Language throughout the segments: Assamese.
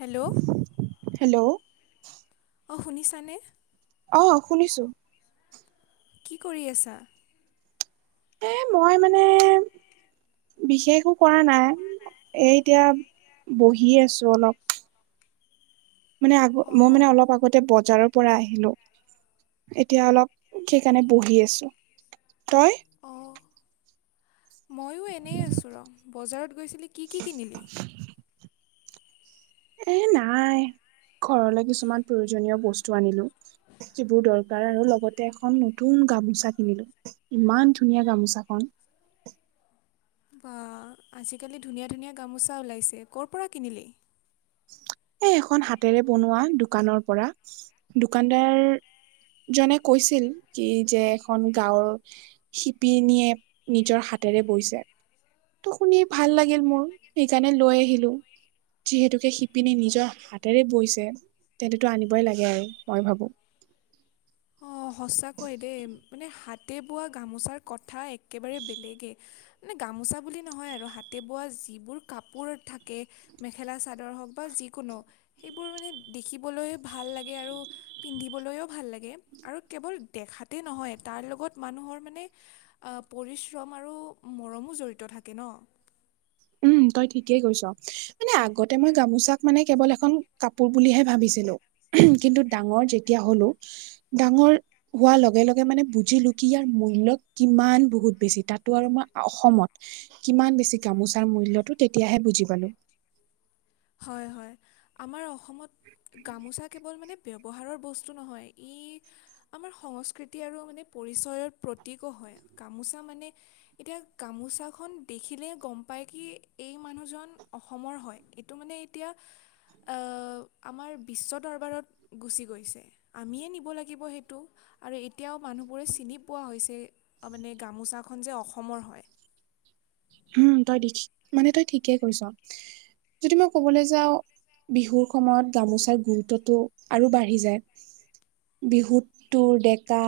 হেল্ল' হেল্ল' অঁ শুনিছানে? অ শুনিছো কি কৰি আছা। এ মই মানে বিশেষো কৰা নাই এই এতিয়া বহি আছো অলপ মানে আগ মই অঁ মানে অলপ আগতে বজাৰত পৰা আহিলো এতিয়া অলপ সেইকাৰণে বহি আছো তই অ মইও এনে আছো ৰ বজাৰত গৈছিলি কি কি কিনিলি এ নাই ঘৰলৈ কিছুমান প্ৰয়োজনীয় বস্তু আনিলো যিবোৰ দৰকাৰ আৰু লগতে এখন নতুন গামোচা কিনিলো ইমান ধুনীয়া গামোচাখন। বা আজিকালি ধুনীয়া ধুনীয়া গামোচা ওলাইছে ক'ৰ পৰা কিনিলি এ এখন হাতেৰে বনোৱা দোকানৰ পৰা দোকানদাৰ জনে কৈছিল কি যে এখন গাঁৱৰ শিপিনীয়ে নিজৰ হাতেৰে বৈছে ত শুনি ভাল লাগিল মোৰ সেইকাৰণে লৈ আহিলো যিহেতুকে শ পিনে নিজৰ হাতেৰে বৈছে তেন্ততো আনিবই লাগে আৰু মই ভাবোঁ অঁ সঁচাকৈ দেই মানে হাতে বোৱা গামোচাৰ কথা একেবাৰে বেলেগেই মানে গামোচা বুলি নহয় আৰু হাতে বোৱা যিবোৰ কাপোৰ থাকে মেখেলা চাদৰ হওক বা যিকোনো সেইবোৰ মানে দেখিবলৈ ভাল লাগে আৰু পিন্ধিবলৈও ভাল লাগে আৰু কেৱল দেখাতে নহয় তাৰ লগত মানুহৰ মানে পৰিশ্ৰম আৰু মৰমো জড়িত থাকে ন উম তই ঠিকেই কৈছ মানে আগতে মই গামোচাক মানে কেৱল এখন কাপোৰ বুলিহে ভাবিছিলো কিন্তু ডাঙৰ যেতিয়া হলো ডাঙৰ হোৱাৰ লগে লগে মানে বুজিলো কি ইয়াৰ মূল্য় কিমান বহুত বেছি তাতো আৰু মই অসমত কিমান বেছি গামোচাৰ মূল্যয়তটো তেতিয়াহে বুজি পালো হয় হয় আমাৰ অসমত গামোচা কেৱল মানে ব্যৱহাৰৰ বস্তু নহয় ই আমাৰ সংস্কৃতি আৰু মানে পৰিচয়ৰ প্ৰতীকো হয় গামোচা মানে এতিয়া গামোচাখন দেখিলে গম পায় কি এই মানুহজন অসমৰ হয় তো মানে এতিয়া অ আমাৰ বিশ্ব দৰবাৰত গুচি গৈছে আমিয়ে নিব লাগিব সেইটো আৰু এতিয়াও মানুহবোৰে চিনি পোৱা হৈছে মানে গামোচাখন যে অসমৰ হয় উম তই দি মানে তই ঠিকেই কৈছ যদি মই কবলৈ যাও বিহুৰ সময়ত গামোচাৰ গুৰুত্বটো আৰু বাঢ়ি যায় বিহুত তো ডেকা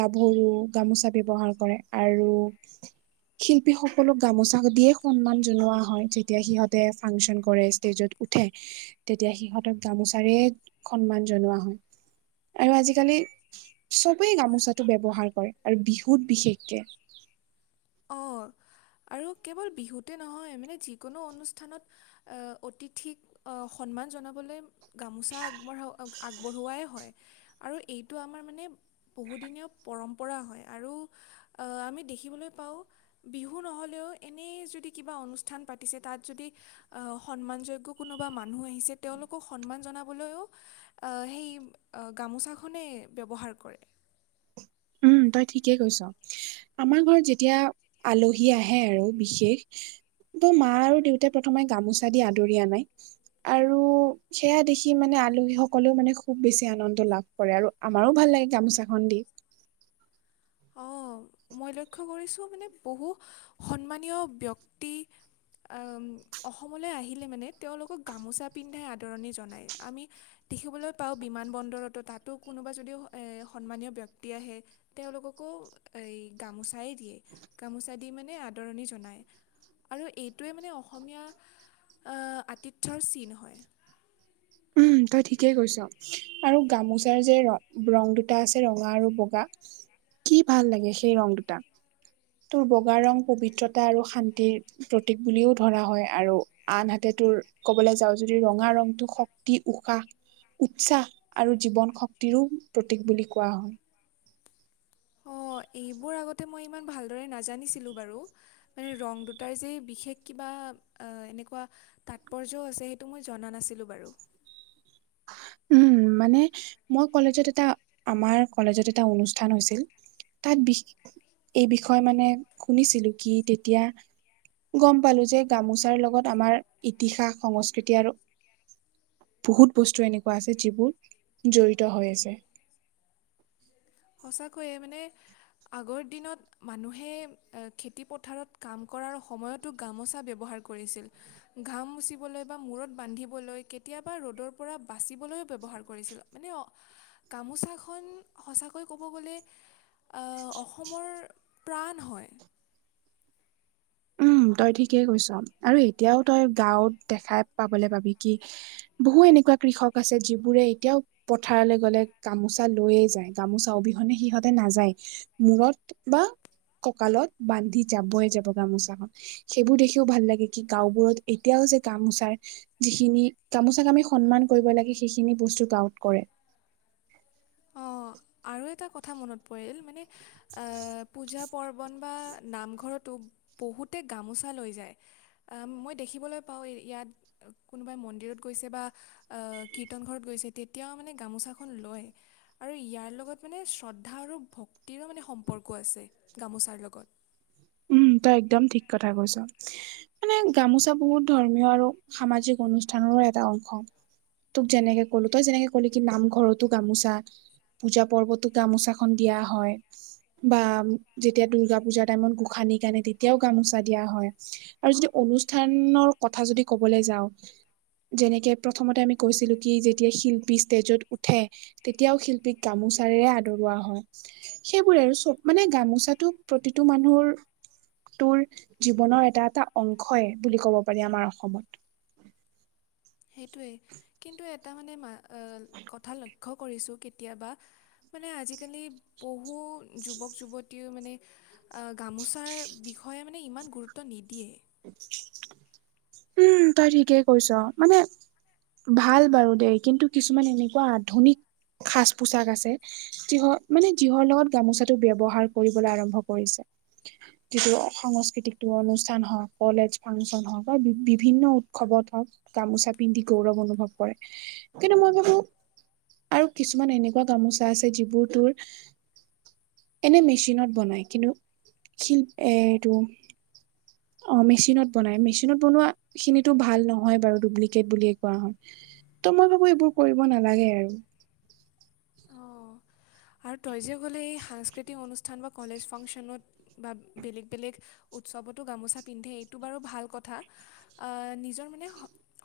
গাভৰু গামোচা ব্যৱহাৰ কৰে আৰু শিল্পীসক সকলো গামোচা দিয়ে সন্মান জনোৱা হয় যেতিয়া সিহঁতে ফাংচন কৰে ষ্টেজত উঠে তেতিয়া সিহঁতক গামোচাৰে সন্মান জনোৱা হয় আৰু আজিকালি চবেই গামোচাটো ব্য্ৱহাৰ কৰে আৰু বিহুত বিশেষকে অঁ আৰু কেৱল বিহুতে নহয় মানে যিকোনো অনুষ্ঠানত অতিথিক সন্মান জনাবলৈ গামোচা আগবঢ়া আগবঢ়োৱাই হয় আৰু এইটো আমাৰ মানে বহুদিনীয়া পৰম্পৰা হয় আৰু অ আমি দেখিবলৈ পাওঁ বিহু নহ'লেও এনেই যদি কিবা অনুষ্ঠান পাতিছে তাত যদি আহ সন্মান যোগ্য কোনোবা মানুহ আহিছে তেওঁলোকক সন্মান জনাবলৈও আহ সেই গামোচাখনে ব্যৱহাৰ কৰে উম তই ঠিকেই কৈছ আমাৰ ঘৰত যেতিয়া আলহী আহে আৰু বিশেষ ত মা আৰু দেউতাই প্ৰথমে গামোচা দি আদৰি আনে আৰু সেয়া দেখি মানে আলহী সকলেও মানে খুব বেছি আনন্দ লাভ কৰে আৰু আমাৰো ভাল লাগে গামোচাখন দি অ মই লক্ষ্য কৰিছোঁ মানে বহু সন্মানীয় ব্যক্তি অসমলৈ আহিলে মানে তেওঁলোকক গামোচা পিন্ধাই আদৰণি জনায় আমি দেখিবলৈ পাওঁ বিমান বন্দৰতো তাতো কোনোবা যদিও সন্মানীয় ব্যক্তি আহে তেওঁলোককো এই গামোচাই দিয়ে গামোচা দি মানে আদৰণি জনায় আৰু এইটোৱে মানে অসমীয়া আতিথ্যৰ চিন হয় উম তই ঠিকেই কৈছ আৰু গামোচাৰ যে ৰ ৰং দুটা আছে ৰঙা আৰু বগা কি ভাল লাগে সেই ৰং দুটা তোৰ বগা ৰং পবিত্ৰতা আৰু শান্তিৰ প্ৰতীক বুলিও ধৰা হয় আৰু আনহাতে তোৰ ক'বলৈ যাওঁ যদি ৰঙা ৰংটো খুব ই উশাহ উৎসাহ আৰু জীৱন শক্তিৰো প্ৰতীক বুলি কোৱা হয়। অ এইবোৰ আগতে মই ইমান ভালদৰে নাজানিছিলোঁ বাৰু মানে ৰং দুটাৰ যে বিশেষ কিবা আ এনেকুৱা তাৎপৰ্যও আছে সেইটো মই জনা নাছিলোঁ বাৰু উম মানে মই কলেজত এটা আমাৰ কলেজত এটা অনুষ্ঠান হৈছিল তাত বিষে এই বিষয়ে মানে শুনিছিলো কি তেতিয়া গম পালো যে গামোচাৰ লগত আমাৰ ইতিহাস সংস্কৃতি আৰু। বহুত বস্তু এনেকুৱা আছে যিবোৰ জৰিত হৈ আছে। সঁচাকৈয়ে মানে আগৰ দিনত। মানুহে আ খেতি পথাৰত কাম কৰাৰ সময়তো গামোচা ব্যৱহাৰ কৰিছিল। ঘাম মুচিবলৈ বা মূৰত বান্ধিবলৈ কেতিয়াবা ৰ'দৰ পৰা বাচিবলৈও ব্যৱহাৰ কৰিছিল। মানে গামোচাখন সঁচ। চাকৈ ক'ব গ'লে অসমৰ প্ৰাণ হয়। উম, তই ঠিকেই কৈছ আৰু এতিয়াও তই গাঁৱত দেখাই পাবলৈ পাবি কি। বহু এনেকুৱা কৃষক আছে যিবোৰে এতিয়াও। পথাৰলৈ গ'লে গামোচা লৈয়ে যায়, গামোচা অবিহনে সিহঁতে নাযায়। মোৰত বা কঁকালত বান্ধি যাবয় যাব গামোচাখন। সেইবোৰ দেখিও ভাল লাগে, কি গাওবোৰত এতিয়াও যে গামুচাৰ। যিখিনি গামোচা আমি সন্মান কৰিব লাগে, সেইখিনি বস্তু গাউট কৰে। অ' আৰু এটা কথা মনত পৰিল মানে। অ' পূজা পাৰ্বণ বা নামঘৰতো বহুতে গামোচা লৈ যায়‌। আ মই দেখিবলৈ পাওঁ ইয়াত কোনোবাই মন্দিৰত গৈছে বা। আ কীৰ্তন ঘৰত গৈছে তেতিয়াও মানে গামোচাখন লৈ। আৰু ইয়াৰ লগত মানে শ্ৰদ্ধা আৰু ভক্তিৰো মানে সম্পৰ্ক আছে। গামোচাৰ লগত। উম তই একদম ঠিক কথা কৈছ। মানে গামোচা বহুত ধৰ্মীয় আৰু সামাজিক অনুষ্ঠানৰো এটা অংশ। তোক যেনেকে ক'লো তই যেনেকে কলি কি নামঘৰতো গামোচা। পূজা পৰ্বতো গামোচাখন দিয়া হয়। বা যেতিয়া দূৰ্গা পুজাৰ টাইমত গোসানীক। তেনে তেতিয়াও গামোচা দিয়া হয় আৰু যদি অনুষ্ঠানৰ কথা যদি কবলৈ যাওঁ। যেনেকে প্ৰথমতে আমি কৈছিলোঁ কি যেতিয়া শিল্পী ষ্টেজত উঠে। তেতিয়াও শিল্পীক গামোচাৰে আদৰোৱা হয়। সেইবোৰে আৰু চব মানে গামোচাটো প্ৰতিটো মানুহৰ। তোৰ জীৱনৰ এটা এটা অংশই বুলি ক'ব পাৰি আমাৰ অসমত। সেইটোৱেই কিন্তু এটা মানে মা আ‌ কথা লক্ষ্য কৰিছোঁ কেতিয়াবা। মানে আজিকালি বহু যুৱক - যুৱতীয়েও মানে। আ, গামোচাৰ বিষয়ে মানে ইমান গুৰুত্ব নিদিয়ে। [inaudible] উম, তই ঠিকেই কৈছ মানে। ভাল বাৰু দেই, কিন্তু কিছুমান এনেকুৱা আধুনিক সাজপোছাক আছে। যিহৰ মানে যিহৰ লগত গামোচাটো ব্যৱহাৰ কৰিবলৈ আৰম্ভ কৰিছে। যিটো সংস্কৃতিক তোৰ অনুষ্ঠান হওঁক কলেজ ফাংচন হওঁক। বা বিভিন্ন উৎসৱত হওক গামোচা পিন্ধি গৌৰৱ অনুভৱ কৰে। কিন্তু মই ভাবো আৰু কিছুমান এনেকুৱা গামোচা আছে যিবোৰ তোৰ। এনে মেচিনত বনাই কিন্তু শিল্প এইটো। অ' মেচিনত বনাই, মেচিনত বনোৱা খিনিতো ভাল নহয় বাৰু ডুপ্লিকেট বুলিয়ে কোৱা হয়। ত' মই ভাবো এইবোৰ কৰিব নালাগে আৰু। অঁ আৰু তই যে কলি এই সাংস্কৃতিক অনুষ্ঠান বা কলেজ ফাংচনত বা বেলেগ - বেলেগ। উৎসৱতো গামোচা পিন্ধে এইটো বাৰু ভাল কথা, আ নিজৰ মানে।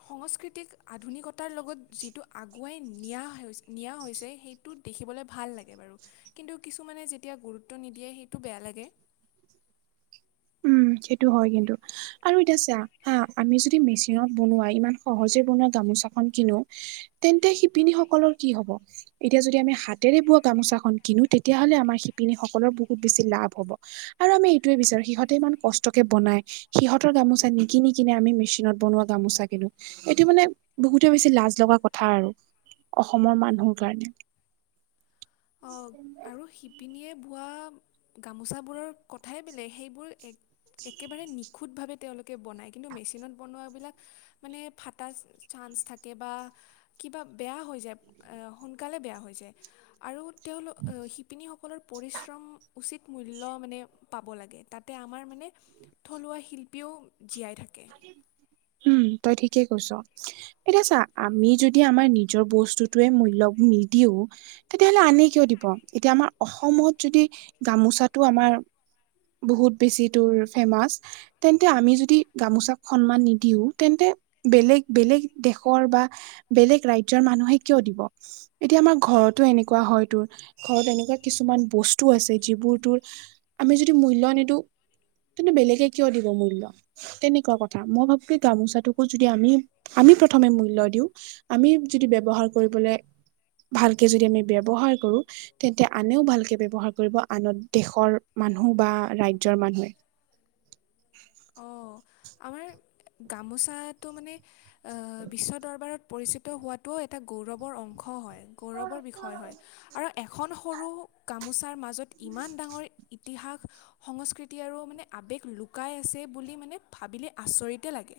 সংস্কৃতিক আধুনিকতাৰ লগত যিটো আগুৱাই নিয়া হৈছে, নিয়া হৈছে সেই। তো দেখিবলৈ ভাল লাগে বাৰু কিন্তু কিছুমানে যেতিয়া গুৰুত্ব নিদিয়ে সেইটো বেয়া লাগে। উমঁ সেইটো হয় কিন্তু। আৰু এতিয়া চা হা আমি যদি মেচিনত বনোৱা ইমান সহজে বনোৱা গামোচাখন কিনো। তেন্তে শিপিনী সকলৰ কি হ'ব। এতিয়া যদি আমি হাতেৰে বোৱা গামোচাখন কিনো তেতিয়াহলে আমাৰ শিপিনীসকলৰ বহুত বেছি লাভ হ'ব। আৰু আমি এইটয়ে বিচাৰো সিহঁত,,, ইমান কষ্টকে বনাই সিহঁতৰ গামোচা নিকিনি কিনে আমি মেচিনত বনোৱা গামোচা কিনো। এইটো মানে বহুতে বেছি লাজ লগা কথা আৰু অসমৰ মানুহৰ কাৰণে। অঁ আৰু শিপিনীয়ে বোৱা। গামোচাবোৰৰ কথাই বেলেগ সেইবোৰ এক,,, একেবাৰে নিখুঁতভাৱে তেওঁলোকে বনায় কিন্তু মেচিনত বনোৱাবিলাক,, মানে ফাটা চাঞ্চ থাকে বা,,, কিবা বেয়া হৈ যায় এ সোনকালে বেয়া হৈ যায়। আৰু তেওঁলোক আ শিপিনীসকলৰ পৰিশ্ৰম। উচিত মূল্য মানে পাব লাগে তাতে আমাৰ মানে,,, থলুৱা শিল্পীও জীয়াই থাকে। উমঁ তই ঠিকেই কৈছ। এতিয়া ছা আমি যদি আমাৰ নিজৰ বস্তুটয়ে মূল্য নিদিওঁ। তেতিয়াহলে আনে কিয় দিব এতিয়া আমাৰ অসমত যদি,,, গামোচাতটো আমাৰ বহুত বেছি দূৰ ফেমাচ তেন্তে আমি যদি,,,, গামোচাক সন্মান নিদিও তেন্তে বেলেগ বেলেগ দেশৰ বা,,, বেলেগ ৰাজ্যৰ মানুহে কিয় দিব। এতিয়া আমাৰ ঘৰতো এনেকুৱা হয় তোৰ ঘৰত এনেকুৱা কিছুমান বস্তু আছে যিবোৰ তোৰ,,, আমি যদি মূল্য নিদিওঁ কিন্তু বেলেগে কিয় দিব মূল্য। তেনেকুৱা কথা মই ভাবো কি গামোচাটোকো যদি আমি আমি প্ৰথমে মূল্য দিওঁ। আমি যদি ব্যৱহাৰ কৰিবলৈ ভালকে যদি আমি ব্যৱ্হাৰ কৰো। তেন্তে আনেও ভালকে ব্যৱহাৰ কৰিব আন দেশৰ মানুহ বা ৰাজ্যৰ মানুহে। অঁ আমাৰ গামোচাটো মানে,,, বিশ্ব দৰবাৰত পৰিচিত হোৱাতটোও এটা গৌৰৱৰ অংশ হয়। গৌৰৱৰ বিষয় হয় আৰু এখন সৰু গামোচাৰ মাজত। ইমান ডাঙৰ ইতিহাস সংস্কৃতি আৰু মানে আৱেগ লুকাই আছে। বুলি মানে ভাবিলে আচৰিতে লাগে।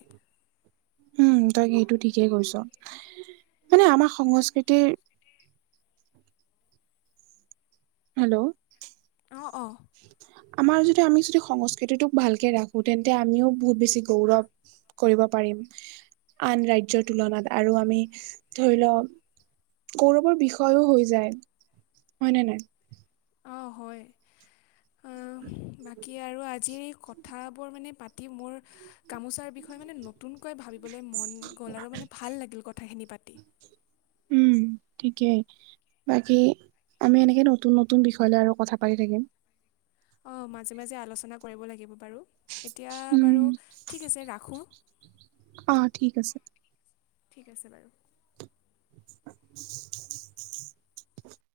উমঁ তই সেইটো ঠিকে কৈছ মানে আমাৰ সংস্কৃতিৰ,,,, হেলৌ! ' অঁ অঁ! আমাৰ যদি আমি যদি সংস্কৃতিটোক ভালকে ৰাখো তেন্তে আমিও বহুত বেছি গৌৰৱ। কৰিব পাৰিম আন ৰাজ্যৰ তুলনাত আৰু আমি ধৰি লওক। গৌৰৱৰ বিষয়ও হৈ যায় হয় নে নাই। অঁ হয়। অহ বাকী আৰু আজি কথাবোৰ মানে পাতি মোৰ। গামোচাৰ বিষয়ে মানে নতুনকৈ ভাবিবলৈ মন গ'ল আৰু মানে ভাল লাগিল কথাখিনি পাতি। উমঁ ঠিকেই। বাকী আমি এনেকে নতুন নতুন বিষয় লৈ আৰু কথা পাতি থাকিম। অঁ মাজে মাজে আলোচনা কৰিব লাগিব বাৰু এতিয়া উম, বাৰু ঠিক আছে ৰাখোঁ। অঁ ঠিক আছে। ঠিক আছে বাৰু। [inaudible]